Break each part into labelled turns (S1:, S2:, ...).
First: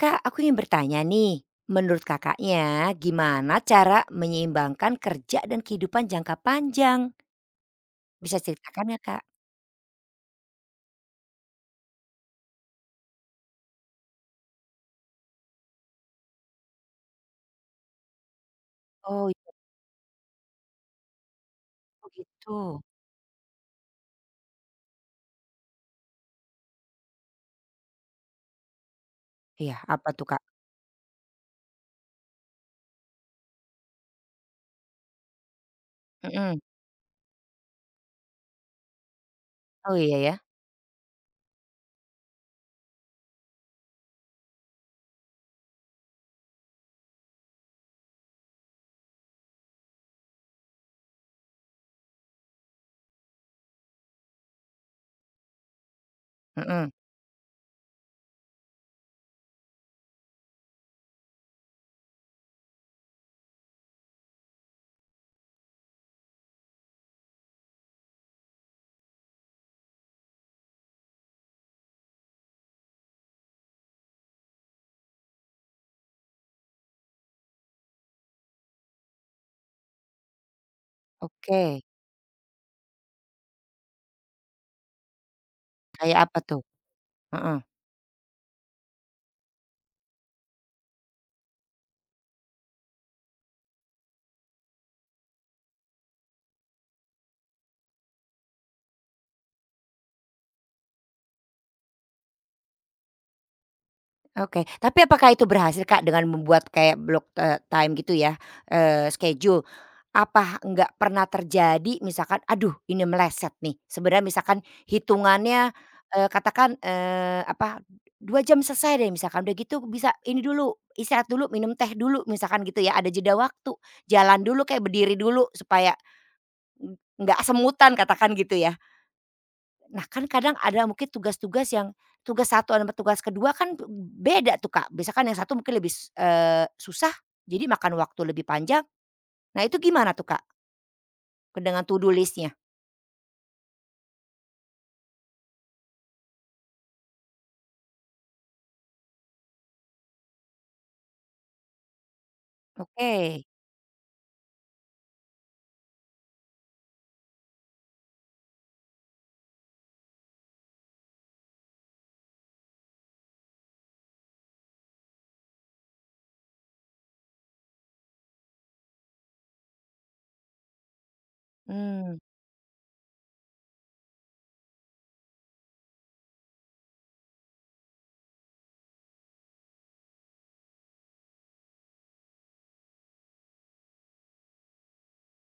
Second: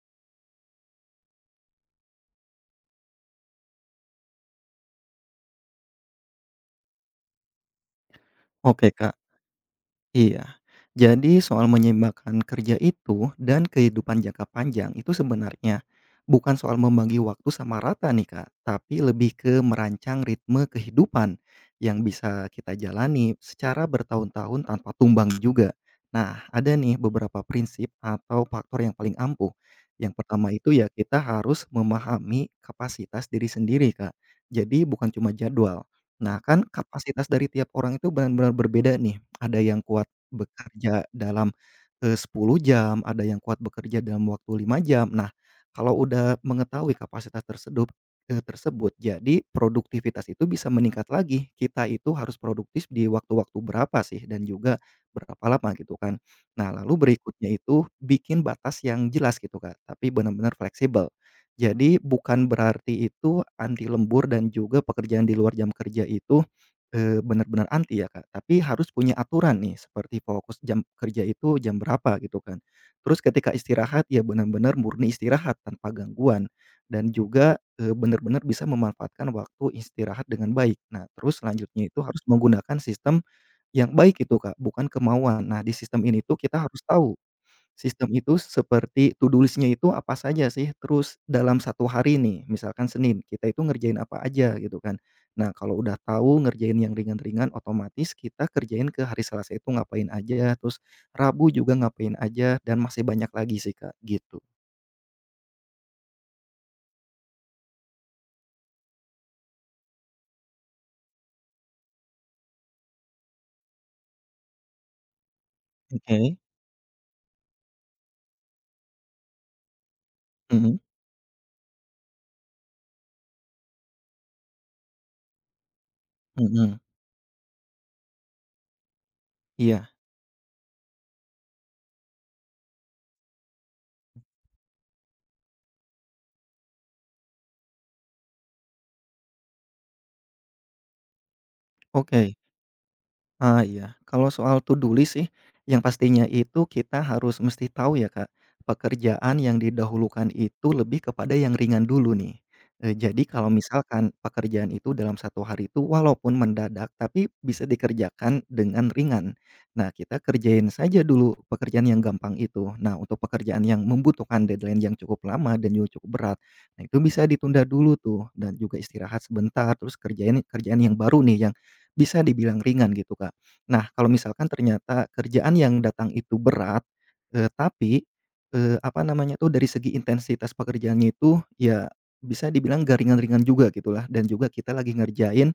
S1: Kak, aku ingin bertanya nih, menurut kakaknya gimana cara menyeimbangkan kerja dan kehidupan jangka panjang? Bisa
S2: Oke,
S1: ceritakan ya
S2: Kak.
S1: kak?
S2: Iya. Jadi soal menyeimbangkan kerja itu dan kehidupan jangka panjang itu sebenarnya bukan soal membagi waktu sama rata nih Kak, tapi
S1: Oh
S2: lebih
S1: iya,
S2: ke merancang ritme kehidupan yang
S1: oh
S2: bisa
S1: gitu.
S2: kita jalani secara bertahun-tahun tanpa tumbang juga. Nah, ada nih beberapa prinsip atau faktor yang paling ampuh.
S1: Iya, apa
S2: Yang
S1: tuh kak?
S2: pertama itu ya kita harus memahami kapasitas diri sendiri Kak. Jadi bukan cuma jadwal. Nah,
S1: Mm-mm.
S2: kan kapasitas dari tiap orang itu benar-benar berbeda nih. Ada yang
S1: Oh
S2: kuat
S1: iya ya?
S2: bekerja dalam, 10 jam, ada yang kuat bekerja dalam waktu 5 jam. Nah, kalau udah mengetahui kapasitas tersebut, jadi produktivitas itu bisa meningkat lagi. Kita itu harus produktif di waktu-waktu berapa sih dan juga berapa lama gitu kan. Nah,
S1: Mm-mm.
S2: lalu berikutnya itu bikin batas yang jelas gitu, Kak, tapi benar-benar fleksibel. Jadi bukan berarti itu anti lembur dan juga pekerjaan di luar jam kerja itu benar-benar anti ya, Kak, tapi harus punya aturan nih seperti fokus jam kerja itu jam berapa gitu kan. Terus ketika istirahat ya benar-benar murni istirahat tanpa gangguan dan juga, benar-benar bisa memanfaatkan waktu istirahat dengan baik. Nah terus
S1: Oke,
S2: selanjutnya itu harus menggunakan sistem yang baik itu, Kak, bukan kemauan. Nah di sistem
S1: kayak
S2: ini tuh
S1: apa
S2: kita
S1: tuh?
S2: harus tahu
S1: Mm-mm.
S2: sistem itu seperti to do list-nya itu apa saja sih, terus dalam satu hari nih, misalkan Senin, kita itu ngerjain apa aja gitu kan. Nah, kalau udah tahu ngerjain yang ringan-ringan, otomatis kita kerjain ke hari Selasa itu ngapain aja, terus Rabu juga ngapain aja, dan masih banyak lagi sih, Kak, gitu.
S1: Oke, tapi apakah itu berhasil, Kak, dengan membuat kayak block, time gitu ya, schedule? Apa nggak pernah terjadi misalkan, "Aduh ini meleset nih," sebenarnya misalkan hitungannya,
S2: Oke.
S1: katakan, apa, 2 jam selesai deh misalkan, udah gitu bisa ini dulu,
S2: Mhm
S1: istirahat dulu, minum teh dulu misalkan gitu ya, ada jeda waktu, jalan dulu kayak berdiri dulu supaya
S2: mhm,
S1: nggak semutan katakan gitu ya.
S2: iya.
S1: Nah, kan kadang ada mungkin tugas-tugas yang tugas satu sama tugas kedua kan beda tuh, Kak. Biasa kan yang satu mungkin lebih susah, jadi makan waktu lebih panjang. Nah, itu gimana tuh, Kak, ke dengan to do
S2: Oke.
S1: list.
S2: Ah, iya. Kalau soal to do list sih, yang pastinya itu kita harus mesti tahu ya, Kak, pekerjaan yang didahulukan itu lebih kepada yang ringan dulu nih. Jadi
S1: Oke.
S2: kalau misalkan pekerjaan itu dalam satu hari itu walaupun mendadak, tapi bisa dikerjakan dengan ringan. Nah, kita kerjain saja dulu pekerjaan yang gampang itu. Nah, untuk pekerjaan yang membutuhkan deadline yang cukup lama dan juga cukup berat, nah itu bisa ditunda dulu tuh dan juga istirahat sebentar, terus kerjain kerjaan yang baru nih yang
S1: Hmm.
S2: bisa dibilang ringan gitu, Kak. Nah, kalau misalkan ternyata kerjaan yang datang itu berat, eee, tapi, apa namanya tuh, dari segi intensitas pekerjaannya itu ya bisa dibilang garingan ringan juga gitulah dan juga kita lagi ngerjain,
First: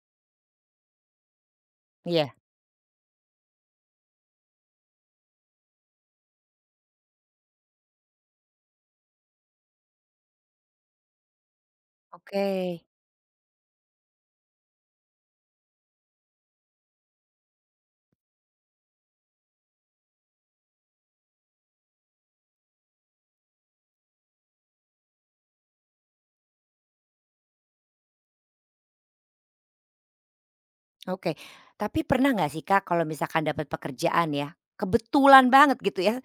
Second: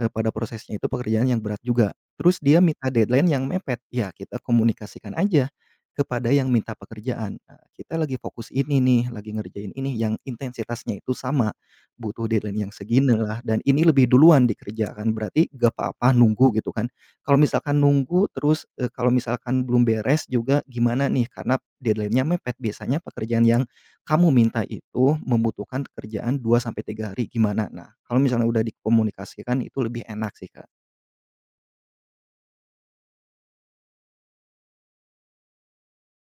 S2: pada prosesnya itu pekerjaan yang berat juga.
S1: Iya.
S2: Terus dia minta deadline yang mepet, ya kita komunikasikan aja kepada yang minta pekerjaan, "Kita lagi fokus ini nih, lagi ngerjain ini yang intensitasnya itu sama, butuh
S1: Oke.
S2: deadline yang segini lah dan ini lebih duluan dikerjakan, berarti gak apa-apa nunggu," gitu kan. Kalau misalkan nunggu terus, kalau misalkan belum beres juga gimana nih karena deadline-nya mepet. Biasanya pekerjaan yang kamu minta itu membutuhkan kerjaan 2 sampai 3 hari, gimana? Nah, kalau misalnya udah dikomunikasikan itu lebih enak sih, Kak.
S1: Oke, tapi pernah nggak sih, Kak, kalau misalkan dapat pekerjaan ya, kebetulan banget gitu ya,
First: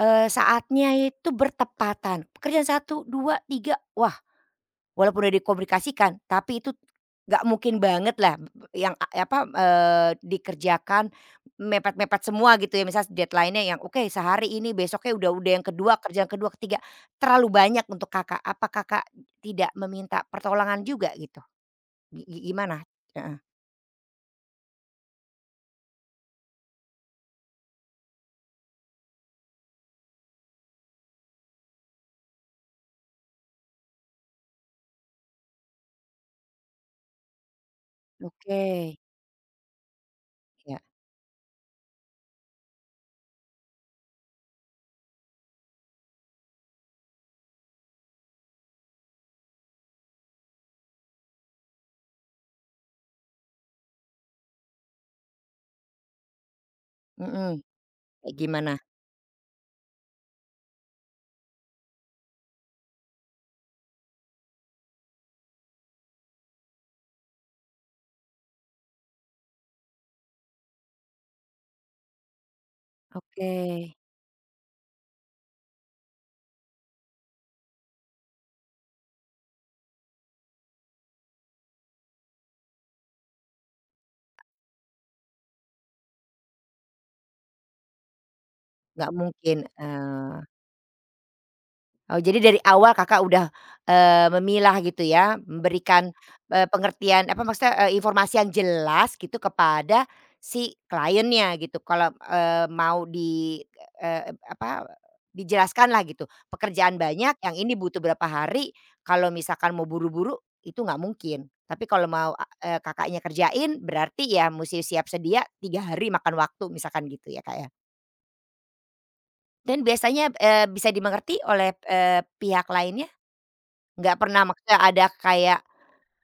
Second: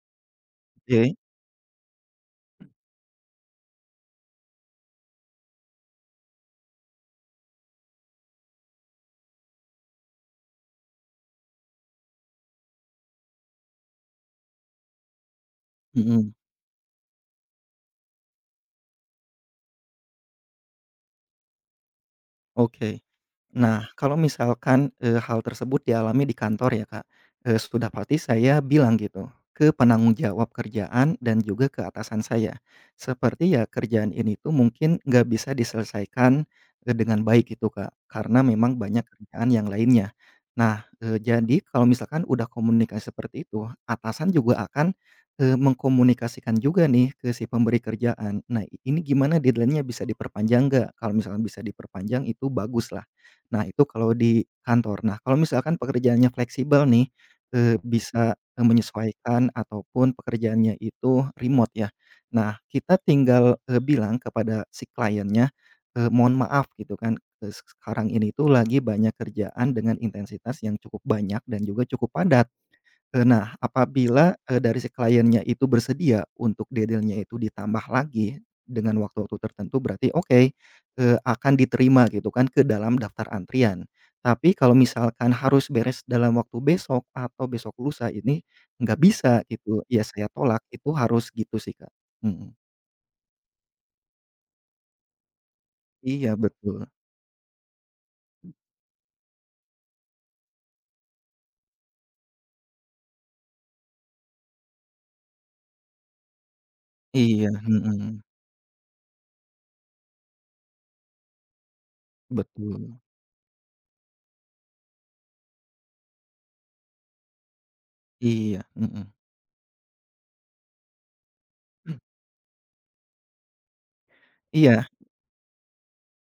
S1: saatnya
S2: Oke.
S1: itu bertepatan, pekerjaan satu 2 3 wah. Walaupun udah dikomunikasikan, tapi itu nggak mungkin banget lah yang apa, dikerjakan mepet-mepet semua gitu ya, misalnya deadline-nya yang oke sehari ini, besoknya udah yang kedua kerjaan
S2: Mhm,
S1: kedua ketiga terlalu banyak untuk Kakak. Apa Kakak tidak meminta pertolongan juga gitu? Gi gi gimana?
S2: oke.
S1: Heeh,
S2: Nah, kalau misalkan, hal tersebut dialami di kantor ya, Kak, sudah pasti saya bilang gitu ke penanggung jawab kerjaan dan juga ke atasan saya. Seperti ya kerjaan ini tuh mungkin nggak bisa diselesaikan, dengan baik gitu, Kak, karena
S1: oke,
S2: memang banyak kerjaan yang lainnya.
S1: iya,
S2: Nah, jadi kalau misalkan udah komunikasi seperti itu, atasan juga akan, mengkomunikasikan juga nih ke si pemberi kerjaan. Nah, ini gimana deadline-nya bisa diperpanjang nggak? Kalau misalkan bisa diperpanjang itu bagus lah. Nah, itu kalau di kantor. Nah, kalau misalkan pekerjaannya fleksibel nih,
S1: mhm,
S2: bisa,
S1: kayak gimana?
S2: menyesuaikan ataupun pekerjaannya itu remote ya. Nah, kita tinggal, bilang kepada si kliennya, "Mohon maaf," gitu kan, "sekarang ini tuh lagi banyak kerjaan dengan intensitas yang cukup banyak dan juga cukup padat."
S1: Oke,
S2: Nah, apabila, dari si kliennya itu bersedia untuk dealnya itu ditambah lagi dengan waktu-waktu tertentu berarti oke, akan diterima gitu kan ke dalam daftar antrian. Tapi kalau misalkan harus beres dalam waktu besok atau besok lusa ini nggak
S1: nggak
S2: bisa
S1: mungkin.
S2: gitu, ya saya tolak, itu harus gitu sih, Kak.
S1: Oh, jadi
S2: Mhm.
S1: dari awal Kakak udah, memilah gitu ya, memberikan,
S2: Iya betul.
S1: pengertian apa maksudnya, informasi yang jelas gitu kepada si kliennya gitu kalau, mau di, apa, dijelaskan lah gitu. Pekerjaan banyak,
S2: Iya,
S1: yang ini butuh
S2: mhm.
S1: berapa hari, kalau misalkan mau buru-buru itu nggak mungkin. Tapi kalau mau,
S2: Betul.
S1: Kakaknya kerjain berarti ya mesti siap sedia 3 hari makan waktu misalkan gitu ya, Kak, ya?
S2: Iya, mhm.
S1: Dan biasanya, bisa dimengerti oleh, pihak lainnya? Nggak pernah maksudnya
S2: Iya,
S1: ada kayak,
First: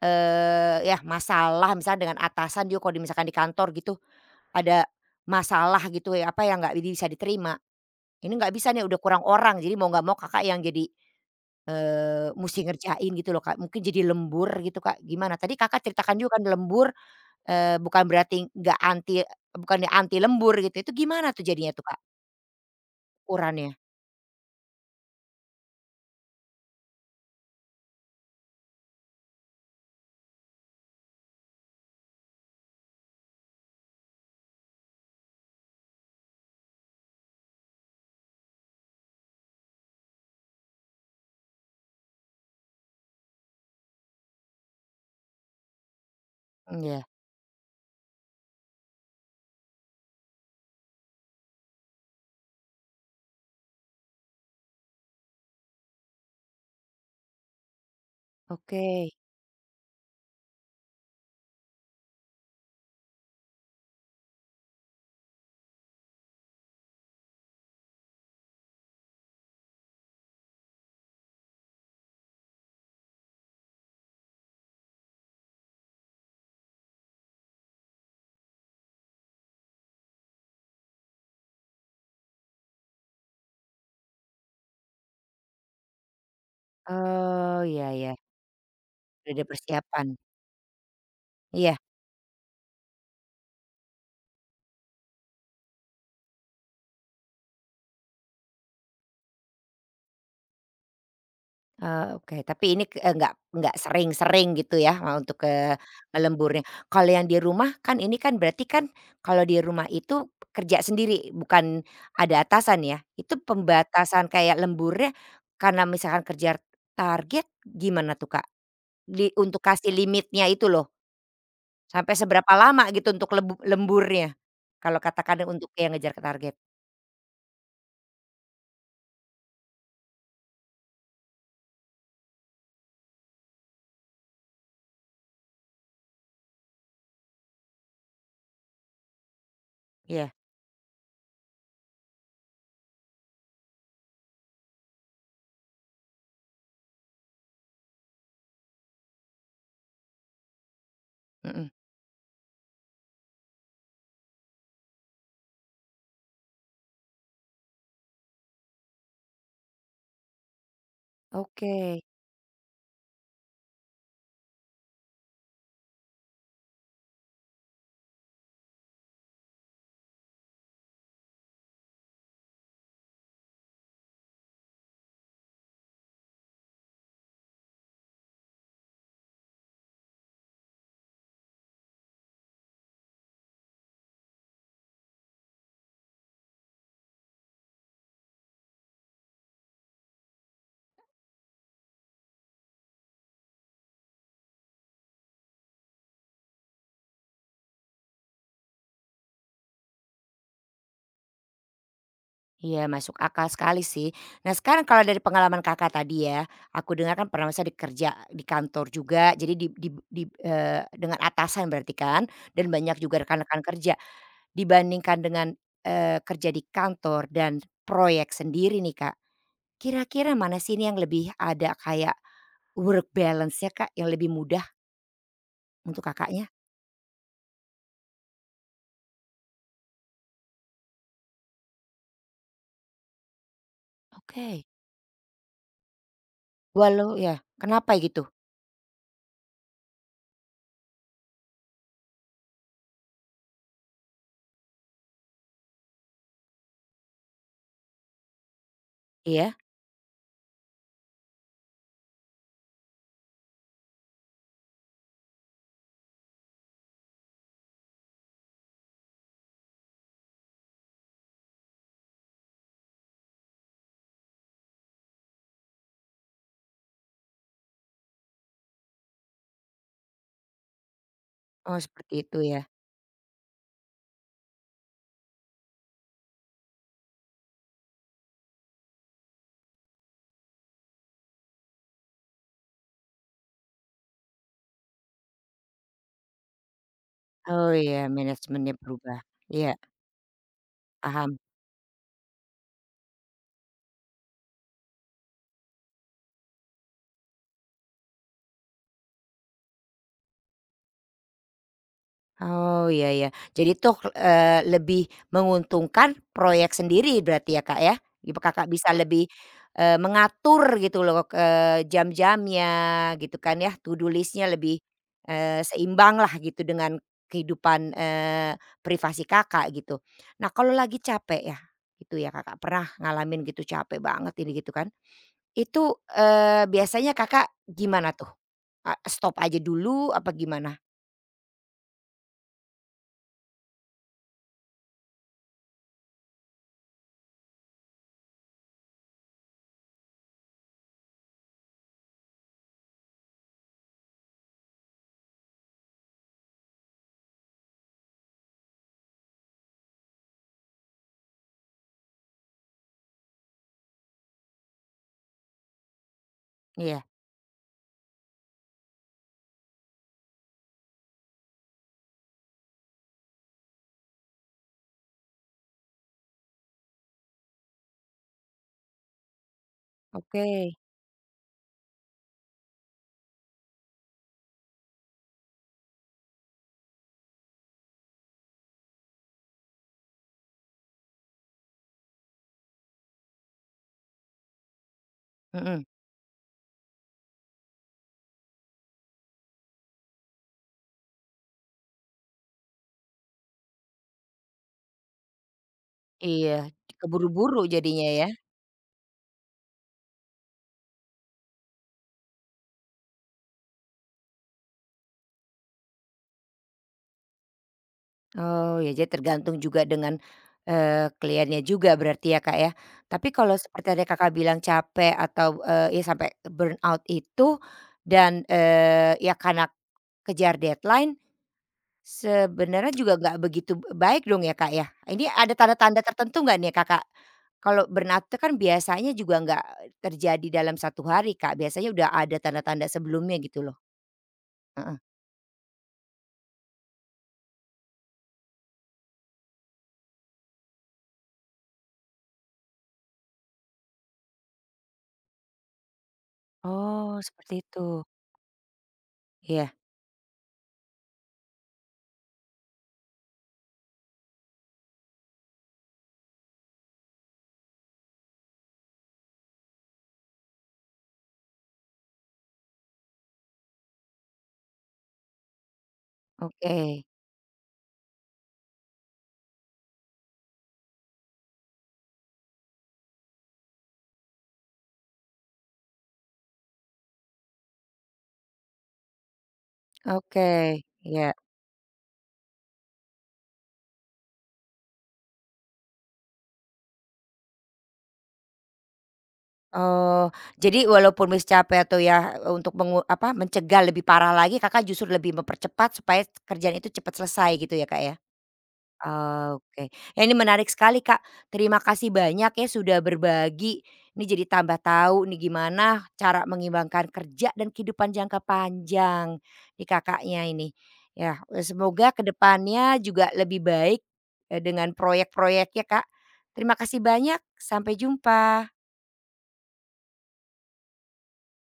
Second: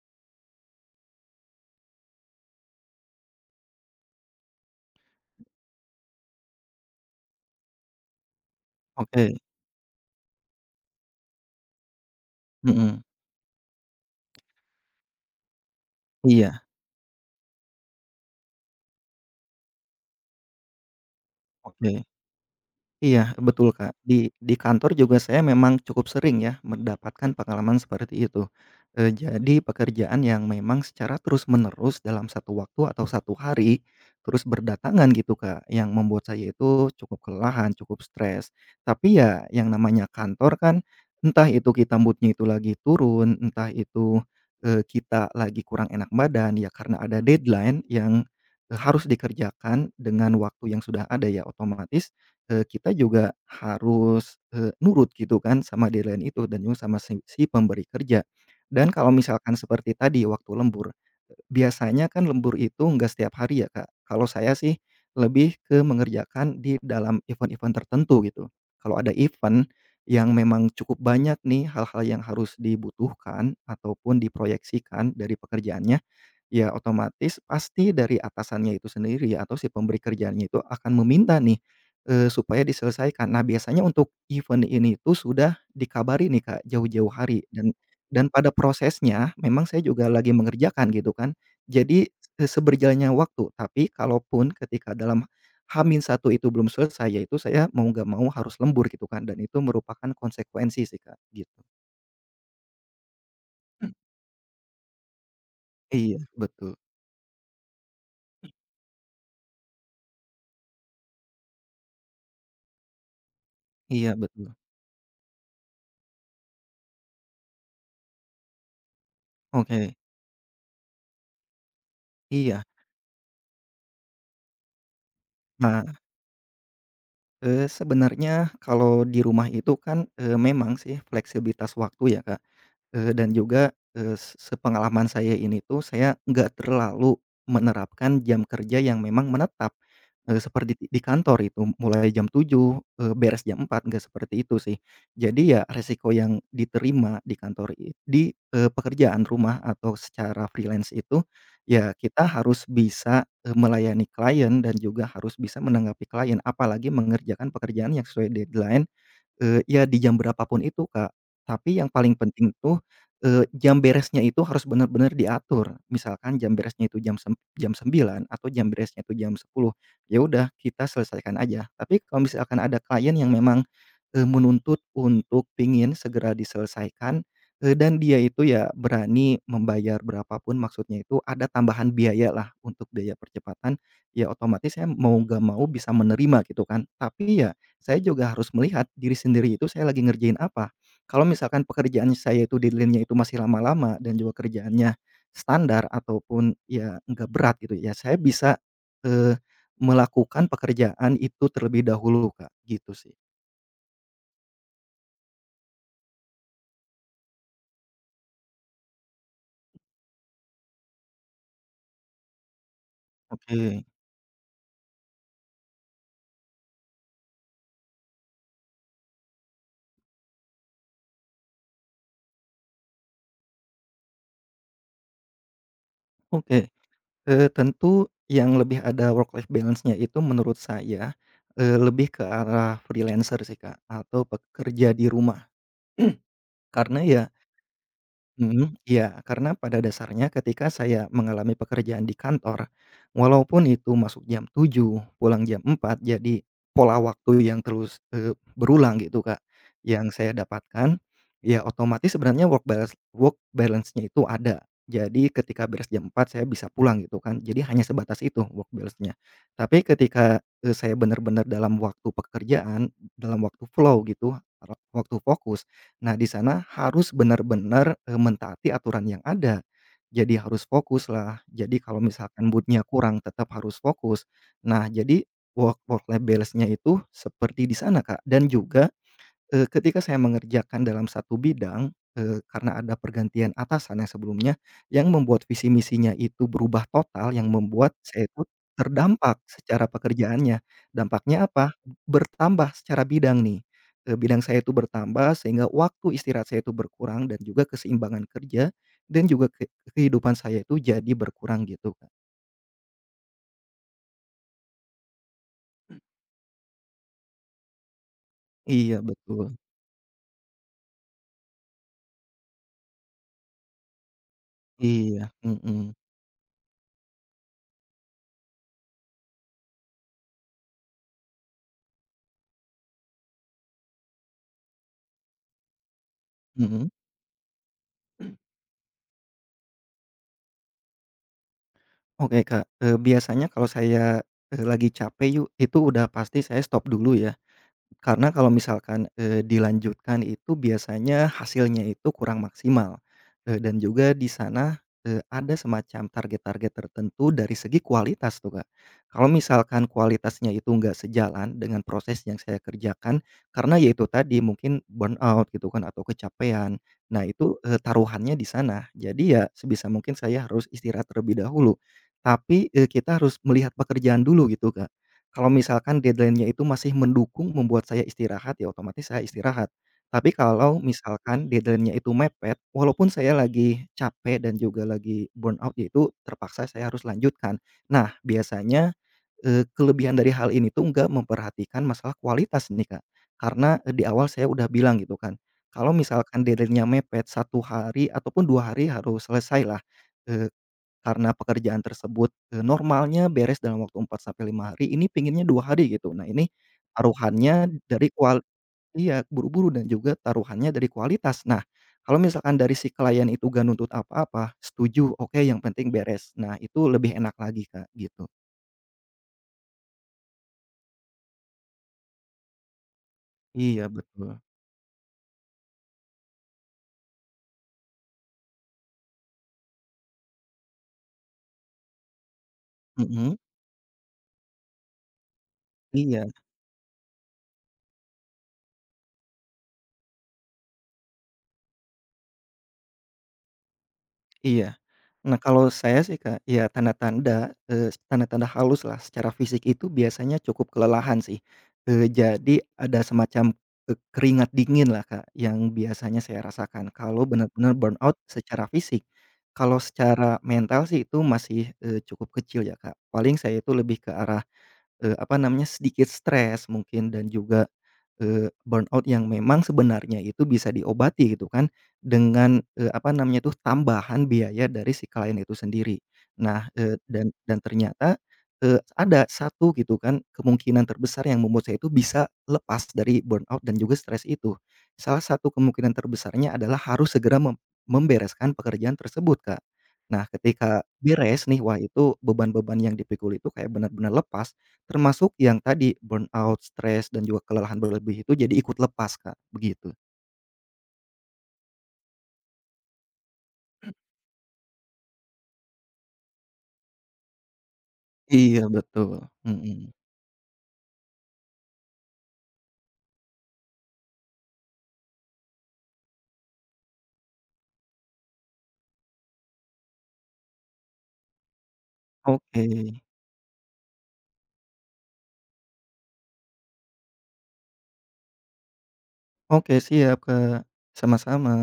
S1: yah masalah misalnya dengan atasan dia kalau di misalkan di kantor gitu, ada masalah gitu ya, apa, yang nggak bisa diterima. Ini nggak bisa nih, udah kurang
S2: oke.
S1: orang, jadi mau nggak mau Kakak yang jadi, musti
S2: Mhm.
S1: ngerjain gitu loh, Kak. Mungkin jadi lembur gitu, Kak, gimana? Tadi Kakak ceritakan juga kan
S2: Iya,
S1: lembur, bukan berarti nggak anti, bukan ya anti lembur gitu, itu gimana tuh jadinya tuh, Kak,
S2: oke. Iya, betul,
S1: ukurannya?
S2: Kak. Di kantor juga saya memang cukup sering ya mendapatkan pengalaman seperti itu. Jadi pekerjaan yang memang secara terus-menerus dalam satu waktu atau satu hari, terus berdatangan gitu, Kak, yang membuat saya itu cukup kelelahan, cukup stres. Tapi ya yang namanya kantor kan, entah itu kita moodnya itu lagi turun, entah itu, kita lagi kurang enak badan, ya karena
S1: Iya,
S2: ada deadline yang, harus dikerjakan dengan waktu yang sudah ada ya otomatis kita juga harus, nurut gitu kan sama deadline itu dan juga sama si si pemberi kerja. Dan kalau
S1: oke.
S2: misalkan seperti tadi waktu lembur, biasanya kan lembur itu nggak setiap hari ya, Kak. Kalau saya sih lebih ke mengerjakan di dalam event-event tertentu gitu. Kalau ada event yang memang cukup banyak nih hal-hal yang harus dibutuhkan ataupun diproyeksikan dari pekerjaannya, ya otomatis pasti dari atasannya itu sendiri atau si pemberi kerjaannya itu akan meminta nih, supaya diselesaikan. Nah biasanya untuk event ini tuh sudah dikabari nih Kak jauh-jauh hari
S1: Oh,
S2: dan
S1: iya iya,
S2: pada prosesnya
S1: udah ada
S2: memang saya
S1: persiapan.
S2: juga lagi mengerjakan gitu kan.
S1: Iya.
S2: Jadi seberjalannya waktu, tapi kalaupun ketika dalam hamin satu itu belum selesai, yaitu saya mau nggak mau harus lembur gitu kan dan itu merupakan konsekuensi sih Kak gitu.
S1: Oh, oke. Tapi ini ke eee, nggak sering-sering gitu ya, untuk ke
S2: Iya
S1: lemburnya.
S2: betul
S1: Kalau yang di rumah kan ini kan berarti kan kalau di rumah itu kerja sendiri, bukan ada atasan ya? Itu
S2: iya
S1: pembatasan
S2: betul.
S1: kayak lemburnya karena misalkan kerja target gimana tuh, Kak? Untuk kasih
S2: Oke,
S1: limitnya itu loh, sampai seberapa
S2: iya.
S1: lama gitu untuk lemburnya? Kalau katakan untuk
S2: Nah
S1: yang ngejar ke target.
S2: Sebenarnya kalau di rumah itu kan, memang sih fleksibilitas waktu ya, Kak. Eee, dan juga, eee, se sepengalaman saya ini tuh saya nggak terlalu menerapkan jam kerja yang memang menetap,
S1: Iya,
S2: seperti di kantor itu mulai jam 7 beres jam 4 nggak seperti itu sih. Jadi ya resiko yang diterima di kantor di pekerjaan rumah atau secara freelance itu
S1: mhm,
S2: ya kita harus bisa, melayani klien dan juga harus bisa menanggapi klien apalagi mengerjakan pekerjaan yang sesuai deadline. Ya di jam berapa pun itu, Kak.
S1: oke.
S2: Tapi yang paling penting tuh, jam beresnya itu harus bener-bener diatur. Misalkan jam beresnya itu jam 09.00 atau jam beresnya itu jam 10, ya udah kita selesaikan aja. Tapi kalau misalkan ada klien yang memang, menuntut untuk pingin segera diselesaikan, dan dia itu ya berani membayar berapa pun, maksudnya itu ada tambahan biaya lah untuk biaya percepatan, ya otomatis saya mau nggak mau bisa menerima gitu kan. Tapi ya saya juga harus melihat diri sendiri itu saya lagi ngerjain apa. Kalau misalkan pekerjaan saya itu deadline-nya itu masih lama-lama dan juga kerjaannya standar ataupun ya nggak berat gitu ya, saya bisa, eee, melakukan pekerjaan itu terlebih dahulu, Kak, gitu
S1: Iya
S2: sih.
S1: masuk akal sekali sih. Nah sekarang kalau dari pengalaman Kakak tadi ya, aku dengar kan pernah masa dikerja di kantor juga jadi di dengan atasan berarti kan dan banyak juga rekan-rekan
S2: Oke.
S1: kerja. Dibandingkan dengan, kerja di kantor dan proyek sendiri nih Kak, kira-kira mana sih ini yang lebih ada kayak work balance-nya Kak, yang lebih mudah untuk Kakaknya?
S2: Oke, tentu yang lebih ada work life balance-nya itu menurut saya, lebih ke arah freelancer sih, Kak, atau
S1: Oke.
S2: pekerja di rumah. Karena
S1: Walau
S2: ya
S1: ya, kenapa gitu?
S2: mhm, iya, karena pada dasarnya ketika saya mengalami pekerjaan di kantor, walaupun itu masuk jam 7 pulang jam 4, jadi pola waktu yang terus, berulang gitu, Kak,
S1: Iya?
S2: yang saya dapatkan, ya otomatis sebenarnya work balance work balance-nya itu ada. Jadi ketika beres jam 4 saya bisa pulang gitu kan, jadi hanya sebatas itu work balance-nya. Tapi ketika, saya benar-benar dalam waktu pekerjaan, dalam waktu flow gitu, waktu fokus. Nah, di sana harus benar-benar, mentaati aturan yang ada. Jadi harus fokus lah jadi
S1: Oh
S2: kalau
S1: seperti itu
S2: misalkan
S1: ya.
S2: mood kurang tetap harus fokus. Nah, jadi work work life balance-nya itu seperti di sana, Kak, dan juga ketika saya mengerjakan dalam satu bidang, karena ada pergantian atasan yang sebelumnya, yang membuat visi misinya itu berubah total, yang
S1: Oh
S2: membuat
S1: iya
S2: saya itu
S1: manajemennya berubah.
S2: terdampak
S1: Iya,
S2: secara pekerjaannya.
S1: paham.
S2: Dampaknya apa? Bertambah secara bidang nih, bidang saya itu bertambah sehingga waktu istirahat saya itu berkurang dan juga keseimbangan kerja dan juga kehidupan saya itu jadi berkurang gitu, Kak.
S1: Oh, iya iya. Jadi tuh, lebih menguntungkan proyek sendiri berarti ya, Kak, ya? Ibu Kakak
S2: Iya
S1: bisa lebih,
S2: betul,
S1: mengatur gitu loh, jam-jamnya gitu kan ya, to do list-nya lebih,
S2: iya,
S1: eh,
S2: mhm,
S1: seimbang lah gitu dengan kehidupan, privasi Kakak gitu. Nah, kalau lagi capek ya, gitu ya, Kakak pernah ngalamin gitu capek banget ini gitu kan, itu,
S2: mhm.
S1: biasanya Kakak gimana tuh? A stop aja dulu apa gimana?
S2: Oke Kak, biasanya kalau saya, lagi capek yuk, itu udah pasti saya stop dulu ya. Karena kalau misalkan, dilanjutkan itu biasanya hasilnya itu kurang maksimal, dan juga di sana, ada semacam target-target tertentu dari segi kualitas tuh, Kak. Kalau misalkan kualitasnya itu nggak sejalan dengan proses yang saya kerjakan, karena yaitu tadi mungkin burnout gitu kan atau kecapean.
S1: Iya,
S2: Nah itu, taruhannya di sana. Jadi ya sebisa mungkin saya harus istirahat terlebih dahulu. Tapi, kita harus melihat pekerjaan dulu gitu, Kak. Kalau misalkan deadline-nya itu masih mendukung membuat saya istirahat, ya otomatis saya istirahat. Tapi
S1: oke,
S2: kalau misalkan deadline-nya itu mepet, walaupun saya lagi capek dan juga lagi burn out, yaitu terpaksa saya harus lanjutkan. Nah, biasanya, kelebihan dari hal ini tuh nggak memperhatikan masalah kualitas nih, Kak. Karena, di awal saya udah bilang gitu kan,
S1: mhm.
S2: kalau misalkan deadline-nya mepet satu hari ataupun 2 hari harus selesai lah. Karena pekerjaan tersebut, normalnya beres dalam waktu 4 sampai 5 hari, ini pinginnya 2 hari gitu. Nah ini
S1: Iya, keburu-buru
S2: taruhannya
S1: jadinya
S2: dari
S1: ya?
S2: iya, buru-buru dan juga taruhannya dari kualitas. Nah, kalau misalkan dari si klien itu nggak nuntut apa-apa, setuju, oke yang penting beres. Nah itu lebih enak lagi Kak, gitu.
S1: Oh, ya jadi tergantung juga dengan, kliennya juga berarti ya, Kak, ya. Tapi kalau
S2: Iya
S1: seperti tadi Kakak
S2: betul.
S1: bilang capek atau, ya sampai burnout itu dan, ya karena kejar deadline, sebenarnya juga
S2: Mhm,
S1: nggak begitu baik dong ya, Kak, ya? Ini ada tanda-tanda
S2: iya
S1: tertentu nggak nih Kakak? Kalau burnout itu kan biasanya juga nggak terjadi dalam satu hari, Kak, biasanya udah ada tanda-tanda sebelumnya gitu loh.
S2: iya.
S1: Heeh.
S2: Nah, kalau saya sih, Kak, ya tanda-tanda, tanda-tanda halus lah secara fisik itu biasanya cukup kelelahan sih. Jadi ada semacam, keringat dingin lah Kak, yang biasanya saya rasakan
S1: Oh,
S2: kalau
S1: seperti
S2: benar-benar
S1: itu.
S2: burnout secara fisik.
S1: Iya.
S2: Kalau secara mental sih itu masih, cukup kecil ya, Kak. Paling saya itu lebih ke arah apa namanya, sedikit stres mungkin dan juga, burnout yang memang sebenarnya itu bisa diobati gitu kan, dengan, apa namanya tuh, tambahan biaya dari si klien itu sendiri. Nah,
S1: Oke
S2: dan ternyata, ada satu gitu kan, kemungkinan terbesar yang membuat saya itu bisa lepas dari burnout dan juga stres itu. Salah satu kemungkinan terbesarnya adalah harus segera membereskan pekerjaan tersebut, Kak. Nah,
S1: oke,
S2: ketika
S1: ya.
S2: beres nih, wah itu beban-beban yang dipikul itu kayak benar-benar lepas. Termasuk yang tadi, burnout, stres, dan juga kelelahan berlebih itu jadi ikut lepas, Kak, begitu.
S1: Oh, jadi walaupun capek atau ya, untuk mencegah lebih parah lagi Kakak justru lebih mempercepat supaya kerjaan itu cepat selesai gitu ya, Kak, ya?
S2: Iya betul,
S1: Oke,
S2: mhm.
S1: ya ini menarik sekali Kak, terima kasih banyak ya sudah berbagi. Ini jadi tambah tahu nih gimana cara mengimbangkan kerja dan kehidupan jangka panjang di Kakaknya ini. Ya, semoga
S2: Oke
S1: kedepannya juga lebih baik, dengan proyek-proyeknya Kak. Terima kasih banyak, sampai jumpa.
S2: oke siap, Kak, sama-sama.